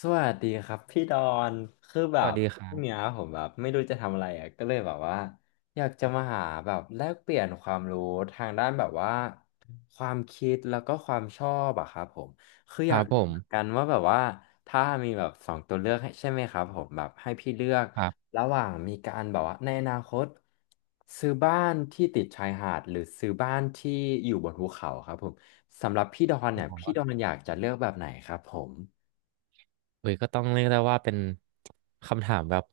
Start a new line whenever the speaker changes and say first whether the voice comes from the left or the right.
left: สวัสดีครับพี่ดอนคือแบ
right: สวั
left: บ
right: สดีค
left: พ
right: รั
left: รุ่งเนี้ย
right: บ
left: ผมแบบไม่รู้จะทำอะไรอ่ะก็เลยแบบว่าอยากจะมาหาแบบแลกเปลี่ยนความรู้ทางด้านแบบว่าความคิดแล้วก็ความชอบอะครับผมคือ
right: ค
left: อ
right: รั
left: ยาก
right: บผ
left: รู้เหมือนกั
right: ม
left: นว่าแบบว่าถ้ามีแบบสองตัวเลือกให้ใช่ไหมครับผมแบบให้พี่เลือก
right: ครับ
left: ระหว่างมีการแบบว่าในอนาคตซื้อบ้านที่ติดชายหาดหรือซื้อบ้านที่อยู่บนภูเขาครับผมสำหรับพี่ดอน
right: โอ้
left: เนี่ย
right: โห
left: พี่ดอนอยากจะเลือกแบบไหนครับผม
right: เฮ้ยก็ต้องเรียกได้ว่าเป็นคำถามแบบ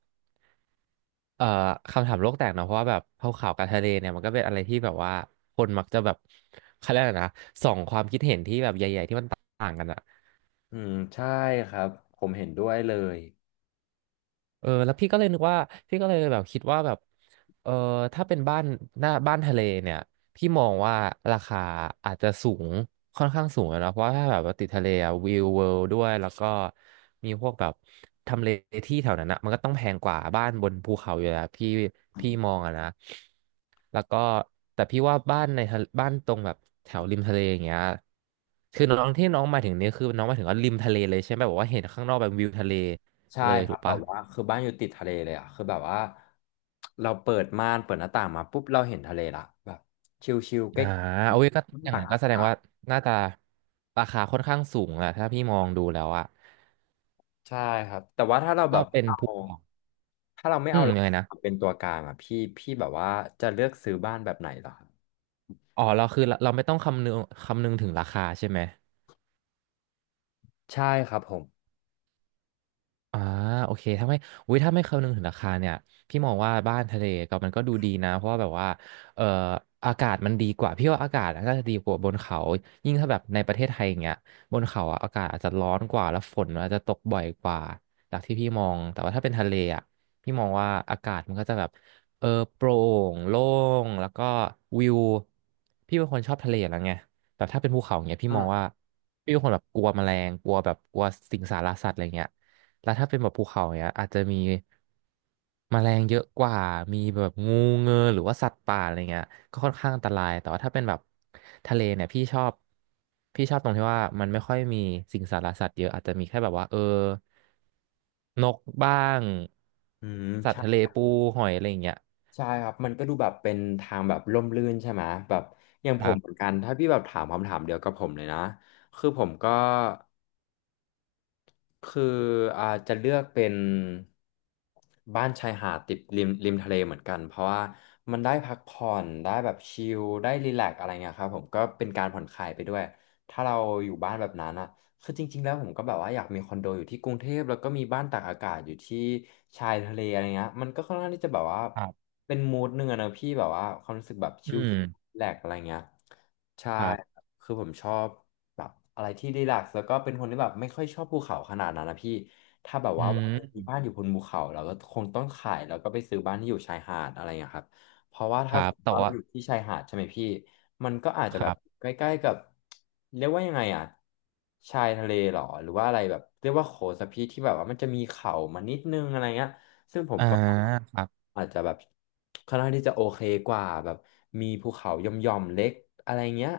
right: เอ่อคำถามโลกแตกเนอะเพราะว่าแบบภูเขากับทะเลเนี่ยมันก็เป็นอะไรที่แบบว่าคนมักจะแบบเขาเรียกอะไรนะสองความคิดเห็นที่แบบใหญ่ๆที่มันต่างกันอะ
left: อืมใช่ครับผมเห็นด้วยเลย
right: เออแล้วพี่ก็เลยนึกว่าพี่ก็เลยแบบคิดว่าแบบเออถ้าเป็นบ้านหน้าบ้านทะเลเนี่ยพี่มองว่าราคาอาจจะสูงค่อนข้างสูงอะเนาะเพราะว่าถ้าแบบว่าติดทะเลอะวิวเวิลด์ด้วยแล้วก็มีพวกแบบทำเลที่แถวนั้นอะมันก็ต้องแพงกว่าบ้านบนภูเขาอยู่แล้วพี่มองอะนะแล้วก็แต่พี่ว่าบ้านในทะเลบ้านตรงแบบแถวริมทะเลอย่างเงี้ยคือน้องที่น้องมาถึงนี่ยคือน้องมาถึงว่าริมทะเลเลยใช่ไหมแบบว่าเห็นข้างนอกแบบวิวทะเล
left: ใช่
right: เลย
left: ครั
right: ถู
left: บ
right: ก
left: แบ
right: ปะ
left: บว่าคือบ้านอยู่ติดทะเลเลยอ่ะคือแบบว่าเราเปิดม่านเปิดหน้าต่างมาปุ๊บเราเห็นทะเลละแบบชิลๆใก
right: อ่า
left: ล้
right: โอ้ยก็อ
left: ๆ
right: ย่าง
left: ตาก
right: นั้นก็
left: อา
right: แสดง
left: กาศ
right: ว่าน่าจะราคาค่อนข้างสูงอะถ้าพี่มองดูแล้วอะ
left: ใช่ครับแต่ว่าถ้าเราแบ
right: ถ้า
left: บไม่
right: เป็น
left: เอา
right: ภูเขา
left: ถ้าเราไม่
right: อื
left: เอา
right: ม
left: หลั
right: ยั
left: ก
right: งไงนะ
left: เป็นตัวกลางอ่ะพี่แบบว่าจะเลือกซื้อบ้านแบบไหนเหรอครับ
right: อ๋อ เราคือเราไม่ต้องคำนึงถึงราคาใช่ไหม
left: ใช่ครับผม
right: อ่าโอเคถ้าไม่อุ้ยถ้าไม่คำนึงถึงราคาเนี่ยพี่มองว่าบ้านทะเลก็มันก็ดูดีนะเพราะว่าแบบว่าเอ่ออากาศมันดีกว่าพี่ว่าอากาศน่าจะดีกว่าบนเขายิ่งถ้าแบบในประเทศไทยอย่างเงี้ยบนเขาอะอากาศอาจจะร้อนกว่าแล้วฝนอาจจะตกบ่อยกว่าจากที่พี่มองแต่ว่าถ้าเป็นทะเลอ่ะพี่มองว่าอากาศมันก็จะแบบเออโปร่งโล่งแล้วก็วิวพี่เป็นคนชอบทะเลอยู่แล้วไงแบบถ้าเป็นภูเขาอย่างเงี้ยพี่
left: อื
right: มอง
left: ม
right: ว่าพี่เป็นคนแบบกลัวแมลงกลัวแบบกลัวสิงสารสัตว์อะไรเงี้ย แล้วถ้าเป็นแบบภูเขาเนี้ยอาจจะมีแมลงเยอะกว่ามีแบบงูเงือหรือว่าสัตว์ป่าอะไรเงี้ยก็ค่อนข้างอันตรายแต่ว่าถ้าเป็นแบบทะเลเนี่ยพี่ชอบตรงที่ว่ามันไม่ค่อยมีสิ่งสารสัตว์เยอะอาจจะมีแค่แบบว่าเออนกบ้าง
left: อืม
right: สัตว์ทะเลปูหอยอะไรอย่างเงี้ย
left: ใช่ครับ มันก็ดูแบบเป็นทางแบบร่มรื่นใช่ไหมแบบอย่าง
right: ค
left: ผ
right: รั
left: มเหมือน
right: บ
left: กัน ถ้าพี่แบบถามคำถามเดียวกับผมเลยนะ คือผมก็คือจะเลือกเป็นบ้านชายหาดติดริมทะเลเหมือนกัน เพราะว่ามันได้พักผ่อนได้แบบชิลได้รีแลกซ์อะไรเงี้ยครับผมก็เป็นการผ่อนคลายไปด้วย ถ้าเราอยู่บ้านแบบนั้นอะ คือจริงๆ แล้วผมก็แบบว่าอยากมีคอนโดอยู่ที่กรุงเทพแล้วก็มีบ้านตากอากาศอยู่ที่ชายทะเลอะไรเงี้ยมันก็ค่อนข้างที่จะแบบว่า
right: ครับ
left: เป็นมูดหนึ่งอะนะพี่แบบว่าความรู้สึกแบบ
right: อื
left: ชิล
right: ม
left: แลกอะไรเงี้ยใช่
right: ครับ
left: คือผมชอบแบบอะไรที่รีแลกซ์แล้วก็เป็นคนที่แบบไม่ค่อยชอบภูเขาขนาดนั้นนะพี่ถ้าแบบ
right: อื
left: ว่าวันห
right: ม
left: นึ่งมีบ้านอยู่บนภูเขาเราก็คงต้องขายแล้วก็ไปซื้อบ้านที่อยู่ชายหาดอะไรเงี้ยครับ เพราะว่า
right: ค
left: ถ้า
right: รั
left: ส
right: บ
left: มม
right: แต่
left: ติว่าเรา
right: ว่า
left: อยู่ที่ชายหาดใช่ไหมพี่มันก็อาจจะ
right: ค
left: แบบ
right: รับ
left: ใกล้ๆกับเรียกว่ายังไงอ่ะชายทะเลหรอหรือว่าอะไรแบบเรียกว่าโขสพีที่แบบว่ามันจะมีเขามานิดนึงอะไรเงี้ยซึ่งผม
right: อ่า
left: ก็
right: ครับ
left: อาจจะแบบค่อนข้างที่จะโอเคกว่าแบบมีภูเขาหย่อมๆเล็กอะไรเงี้ย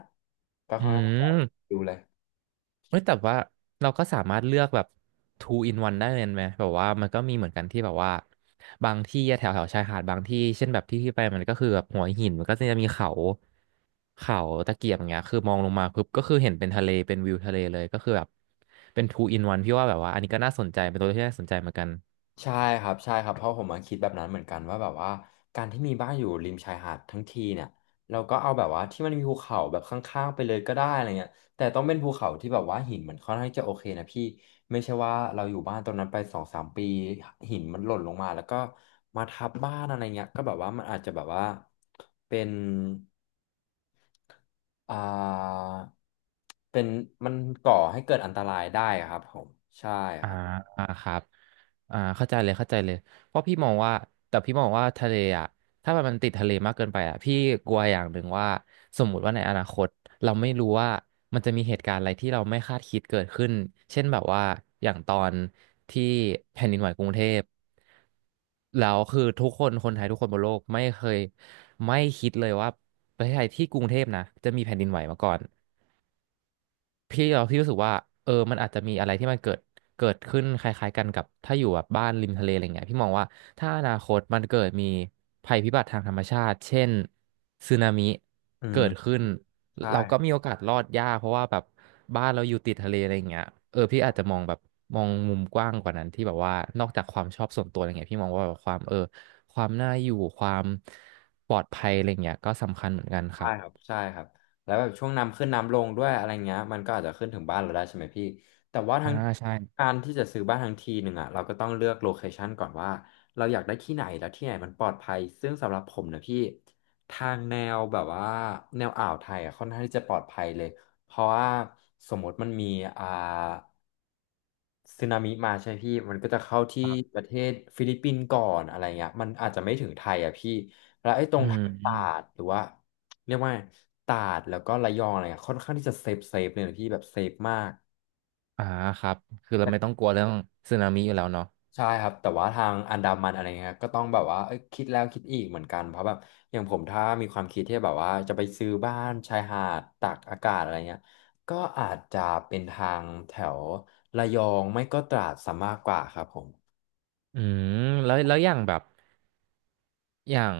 left: ก็
right: อื
left: ค่อนข้างที่จะ
right: ม
left: ดูเลย
right: เฮ้ยแต่ว่าเราก็สามารถเลือกแบบ two in one ได้เลยไหมแบบว่ามันก็มีเหมือนกันที่แบบว่าบางที่แถวแถวชายหาดบางที่เช่นแบบที่ที่ไปมันก็คือแบบหัวหินมันก็จะมีเขาเขาตะเกียบอย่างเงี้ยคือมองลงมาปุ๊บก็คือเห็นเป็นทะเลเป็นวิวทะเลเลยก็คือแบบเป็น two in one พี่ว่าแบบว่าอันนี้ก็น่าสนใจเป็นตัวเลือกที่น่าสนใจเหมือนกัน
left: ใช่ครับใช่ครับเพราะผมมาคิดแบบนั้นเหมือนกันว่าแบบว่าการที่มีบ้านอยู่ริมชายหาดทั้งทีเนี่ยเราก็เอาแบบว่าที่มันมีภูเขาแบบข้างๆไปเลยก็ได้อะไรเงี้ยแต่ต้องเป็นภูเขาที่แบบว่าหินมันค่อนข้างจะโอเคนะพี่ไม่ใช่ว่าเราอยู่บ้านตรงนั้นไปสองสามปีหินมันหล่นลงมาแล้วก็มาทับบ้านอะไรเงี้ยก็แบบว่ามันอาจจะแบบว่าเป็นอ่าเป็นมันก่อให้เกิดอันตรายได้ครับผมใช่ค
right: อ่า
left: รับ
right: ครับ อ่าเข้าใจเลยเข้าใจเลยเพราะพี่มองว่าแต่พี่มองว่าทะเลอ่ะถ้ามันติดทะเลมากเกินไปอ่ะพี่กลัวอย่างหนึ่งว่าสมมุติว่าในอนาคตเราไม่รู้ว่ามันจะมีเหตุการณ์อะไรที่เราไม่คาดคิดเกิดขึ้นเช่นแบบว่าอย่างตอนที่แผ่นดินไหวกรุงเทพแล้วคือทุกคนคนไทยทุกคนบนโลกไม่เคยไม่คิดเลยว่าประเทศไทยที่กรุงเทพนะจะมีแผ่นดินไหวมาก่อน พี่เราพี่รู้สึกว่าเออมันอาจจะมีอะไรที่มันเกิดขึ้นคล้ายๆกันกับถ้าอยู่แบบบ้านริมทะเลอะไรเงี้ยพี่มองว่าถ้าอนาคตมันเกิดมีภัยพิบัติทางธรรมชาติเช่นสึนามิ
left: อื
right: เกิ
left: ม
right: ดขึ้น
left: ใช่
right: เราก็มีโอกาสรอดยากเพราะว่าแบบบ้านเราอยู่ติดทะเลอะไรเงี้ยเออพี่อาจจะมองแบบมองมุมกว้างกว่านั้นที่แบบว่านอกจากความชอบส่วนตัวอะไรเงี้ยพี่มองว่าแบบความเออความน่าอยู่ความปลอดภัยอะไรเงี้ยก็สำคัญเหมือนกันค
left: ใช่
right: รับ
left: ครับใช่ครับแล้วแบบช่วงน้ำขึ้นน้ำลงด้วยอะไรเงี้ยมันก็อาจจะขึ้นถึงบ้านเราได้ใช่ไหมพี่แต่ว่า
right: อ่า
left: ทั้ง
right: ใช่
left: การที่จะซื้อบ้านทั้งทีหนึ่งอ่ะเราก็ต้องเลือกโลเคชันก่อนว่าเราอยากได้ที่ไหนแล้วที่ไหนมันปลอดภัยซึ่งสำหรับผมนะพี่ทางแนวแบบว่าแนวอ่าวไทยอ่ะค่อนข้างที่จะปลอดภัยเลยเพราะว่าสมมติมันมีอ่า สึนามิมาใช่พี่มันก็จะเข้าที่
right: ครั
left: ป
right: บ
left: ระเทศฟิลิปปินส์ก่อนอะไรเงี้ยมันอาจจะไม่ถึงไทยอ่ะพี่แล้วไอ้ตร
right: อื
left: งทางตรา
right: ม
left: ดหรือว่าเรียกว่าตราดแล้วก็ระยองอะไรเงี้ยค่อนข้างที่จะเซฟเลยนะพี่แบบเซฟมาก
right: อ่าครับคือเราไม่ต้องกลัวเรื่องสึนามิอยู่แล้วเนาะ
left: ใช่ครับแต่ว่าทางอันดามันอะไรเงี้ยก็ต้องแบบว่าเอ้ยคิดแล้วคิดอีกเหมือนกันเพราะแบบอย่างผมถ้ามีความคิดที่แบบว่าจะไปซื้อบ้านชายหาดตากอากาศอะไรเงี้ยก็อาจจะเป็นทางแถวระยองไม่ก็ตราดซะมากกว่าครับผม
right: อืมแล้วอย่างแบบอย่าง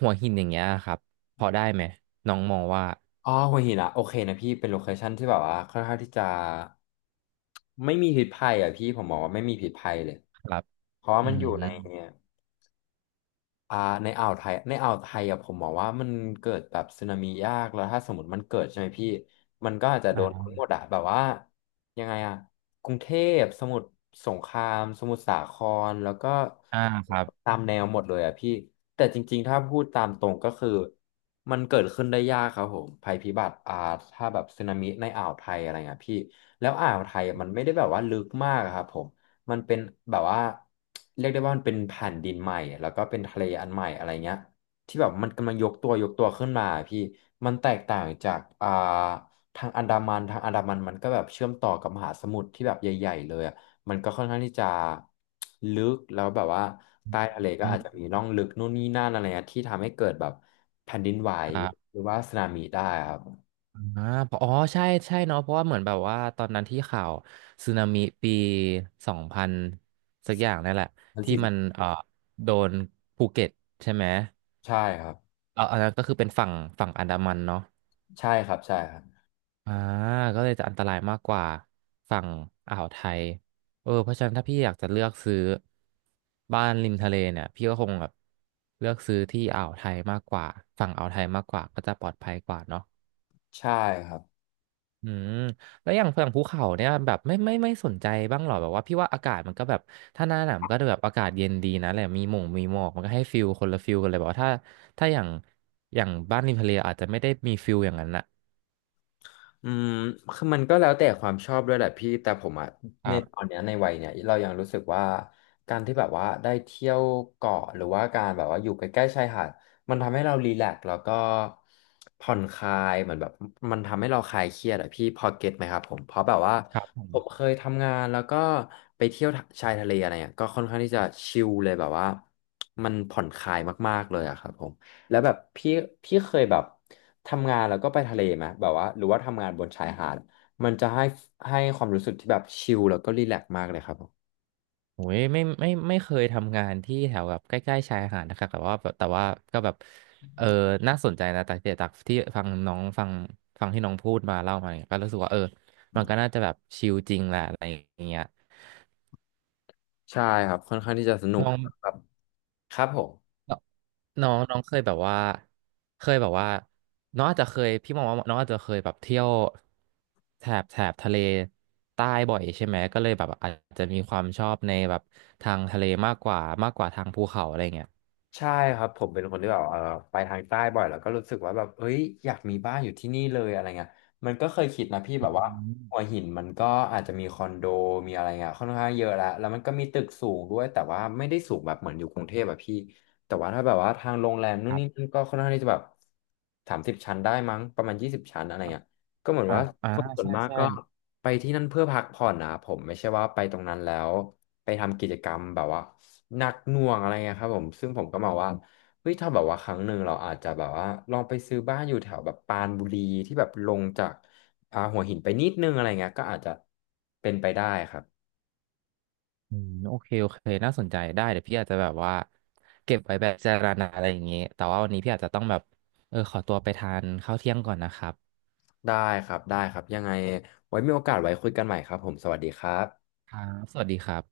right: หัวหินอย่างเงี้ยครับพอได้ไหม น้องมองว่า
left: อ๋อหัวหินอะโอเคนะพี่เป็นโลเคชั่นที่แบบว่าค่อนข้างที่จะไม่มีพิษภัยอ่ะพี่ผมบอกว่าไม่มีพิษภัยเลย
right: ครับ
left: เพราะว่า
right: อื
left: มันอยู่ใน
right: ม
left: เนี่ย อ่าในอ่าวไทยในอ่าวไทยอะผมบอกว่ามันเกิดแบบสึนามิยากแล้วถ้าสมมติมันเกิดใช่ไหมพี่มันก็อาจจะโดนทั้
right: อ่า
left: งหมดอะแบบว่ายังไงอะกรุงเทพสมุทรสงครามสมุทรสาครแล้วก็
right: อ่าครับ
left: ตามแนวหมดเลยอะพี่แต่จริงๆถ้าพูดตามตรงก็คือมันเกิดขึ้นได้ยากครับผมภัยพิบัติถ้าแบบสึนามิในอ่าวไทยอะไรเงี้ยพี่แล้วอ่าวไทยอะมันไม่ได้แบบว่าลึกมากอะครับผม มันเป็นแบบว่าเรียกได้ว่ามันเป็นแผ่นดินใหม่แล้วก็เป็นทะเลอันใหม่อะไรเงี้ยที่แบบมันกำลังยกตัวยกตัวขึ้นมาพี่มันแตกต่างจากทางอันดามันทางอันดามันมันก็แบบเชื่อมต่อกับมหาสมุทรที่แบบใหญ่ๆเลยอะมันก็ค่อนข้างที่จะลึกแล้วแบบว่าใต้ทะเลก็
right: อื
left: อาจจะ
right: ม
left: มีร่องลึกนู่นนี่นั่นอะไรเงี้ยที่ทำให้เกิดแบบแผ่นดินไหว
right: ครั
left: ห
right: บ
left: รือว่าสึนามิได้ครับ
right: อ่าเพราะอ๋อใช่ใช่เนาะเพราะว่าเหมือนแบบว่าตอนนั้นที่ข่าวสึนามิปีสองพันสักอย่างนั่นแหละ
left: มัน
right: ที่มัน
left: สิ
right: โดนภูเก็ตใช่ไหม
left: ใช่ครับ
right: เอออันนั้นก็คือเป็นฝั่งอันดามันเนาะ
left: ใช่ครับใช่ครับ
right: อ่าก็เลยจะอันตรายมากกว่าฝั่งอ่าวไทยเออเพราะฉะนั้นถ้าพี่อยากจะเลือกซื้อบ้านริมทะเลเนี่ยพี่ก็คงแบบเลือกซื้อที่อ่าวไทยมากกว่าฝั่งอ่าวไทยมากกว่าก็จะปลอดภัยกว่าเนาะ
left: ใช่ครับ
right: อืมแล้วอย่างฝั่งภูเขาเนี่ยแบบไม่สนใจบ้างหรอแบบว่าพี่ว่าอากาศมันก็แบบถ้าหน้าหนาวมันก็แบบอากาศเย็นดีนะแหละมีหมงมีหมอกมันก็ให้ฟิลคนละฟิลกันเลยแบบว่าถ้าอย่างบ้านริมทะเลอาจจะไม่ได้มีฟิลอย่างนั้นนะ
left: อืมคือมันก็แล้วแต่ความชอบด้วยแหละพี่แต่ผมอะ
right: ค
left: ใน
right: รั
left: ตอ
right: บ
left: นเนี้ยในวัยเนี้ยเรายังรู้สึกว่าการที่แบบว่าได้เที่ยวเกาะหรือว่าการแบบว่าอยู่ใกล้ๆชายหาดมันทำให้เรารีแลกซ์แล้วก็ผ่อนคลายเหมือนแบบมันทำให้เราคลายเครียดอะพี่พอเก็ตไหมครับผมเพราะแบบว่า
right: ครับผ
left: ผม
right: ม
left: เคยทำงานแล้วก็ไปเที่ยวชายทะเลอะไรเงี้ยก็ค่อนข้างที่จะชิลเลยแบบว่ามันผ่อนคลายมากๆเลยอะครับผมแล้วแบบพี่เคยแบบ ทำงานแล้วก็ไปทะเลไหมแบบว่าหรือว่าทำงานบนชายหาด มันจะให้ให้ความรู้สึกที่แบบชิลแล้วก็รีแลกซ์มากเลยครับผม
right: โอ้ยไม่เคยทำงานที่แถวแบบใกล้ๆชายหาดนะครับแต่ว่าแบบแต่ว่าก็แบบเออน่าสนใจนะแต่เดี๋ยวจากที่ฟังน้องฟังที่น้องพูดมาเล่ามาเนี่ยก็รู้สึกว่าเออมันก็น่าจะแบบชิลจริงแหละอะไรอย่างเงี้ย
left: ใช่ครับค่อนข้างที่จะสนุก
right: น้อง
left: ครับครับผม
right: น้องน้องเคยแบบว่าเคยแบบว่าน้องอาจจะเคยพี่มองว่าน้องอาจจะเคยแบบเที่ยวแถบทะเลใต้บ่อยใช่ไหมก็เลยแบบอาจจะมีความชอบในแบบทางทะเลมากกว่าทางภูเขาอะไรเงี้ย
left: ใช่ครับผมเป็นคนที่แบบไปทางใต้บ่อยแล้วก็รู้สึกว่าแบบเฮ้ยอยากมีบ้านอยู่ที่นี่เลยอะไรเงี้ยมันก็เคยคิดนะพี่แบ
right: อื
left: บว่าหัว
right: ม
left: หินมันก็อาจจะมีคอนโดมีอะไรเงี้ยค่อนข้างเยอะแล้วแล้วมันก็มีตึกสูงด้วยแต่ว่าไม่ได้สูงแบบเหมือนอยู่กรุงเทพแบบพี่แต่ว่าถ้าแบบว่าทางโรงแรมนู่นนี่นั่นก็ค่อนข้างที่จะแบบ30 ชั้นได้มั้งประมาณ20 ชั้นอะไรเงี้ยก็เหมือน
right: อ่า
left: ว่า
right: อ่า
left: คนส่วน
right: ใช่
left: มาก
right: ใช่
left: ก็ ไปที่นั่นเพื่อพักผ่อนนะผมไม่ใช่ว่าไปตรงนั้นแล้วไปทำกิจกรรมแบบว่าหนักหน่วงอะไรเงี้ยครับผมซึ่งผมก็มองว่าเฮ้ยถ้าแบบว่าครั้งหนึ่งเราอาจจะแบบว่าลองไปซื้อบ้านอยู่แถวแบบปรานบุรีที่แบบลงจากหัวหินไปนิดนึงอะไรเงี้ยก็อาจจะเป็นไปได้ครับ
right: อืมโอเคโอเค น่าสนใจได้เดี๋ยวพี่อาจจะแบบว่าเก็บไว้แบบเจารณาอะไรอย่างงี้แต่ว่าวันนี้พี่อาจจะต้องแบบเออขอตัวไปทานข้าวเที่ยงก่อนนะครับ
left: ได้ครับได้ครับยังไงไว้มีโอกาสไว้คุยกันใหม่ครับผมสวัสดีครับ
right: ครับสวัสดีครับ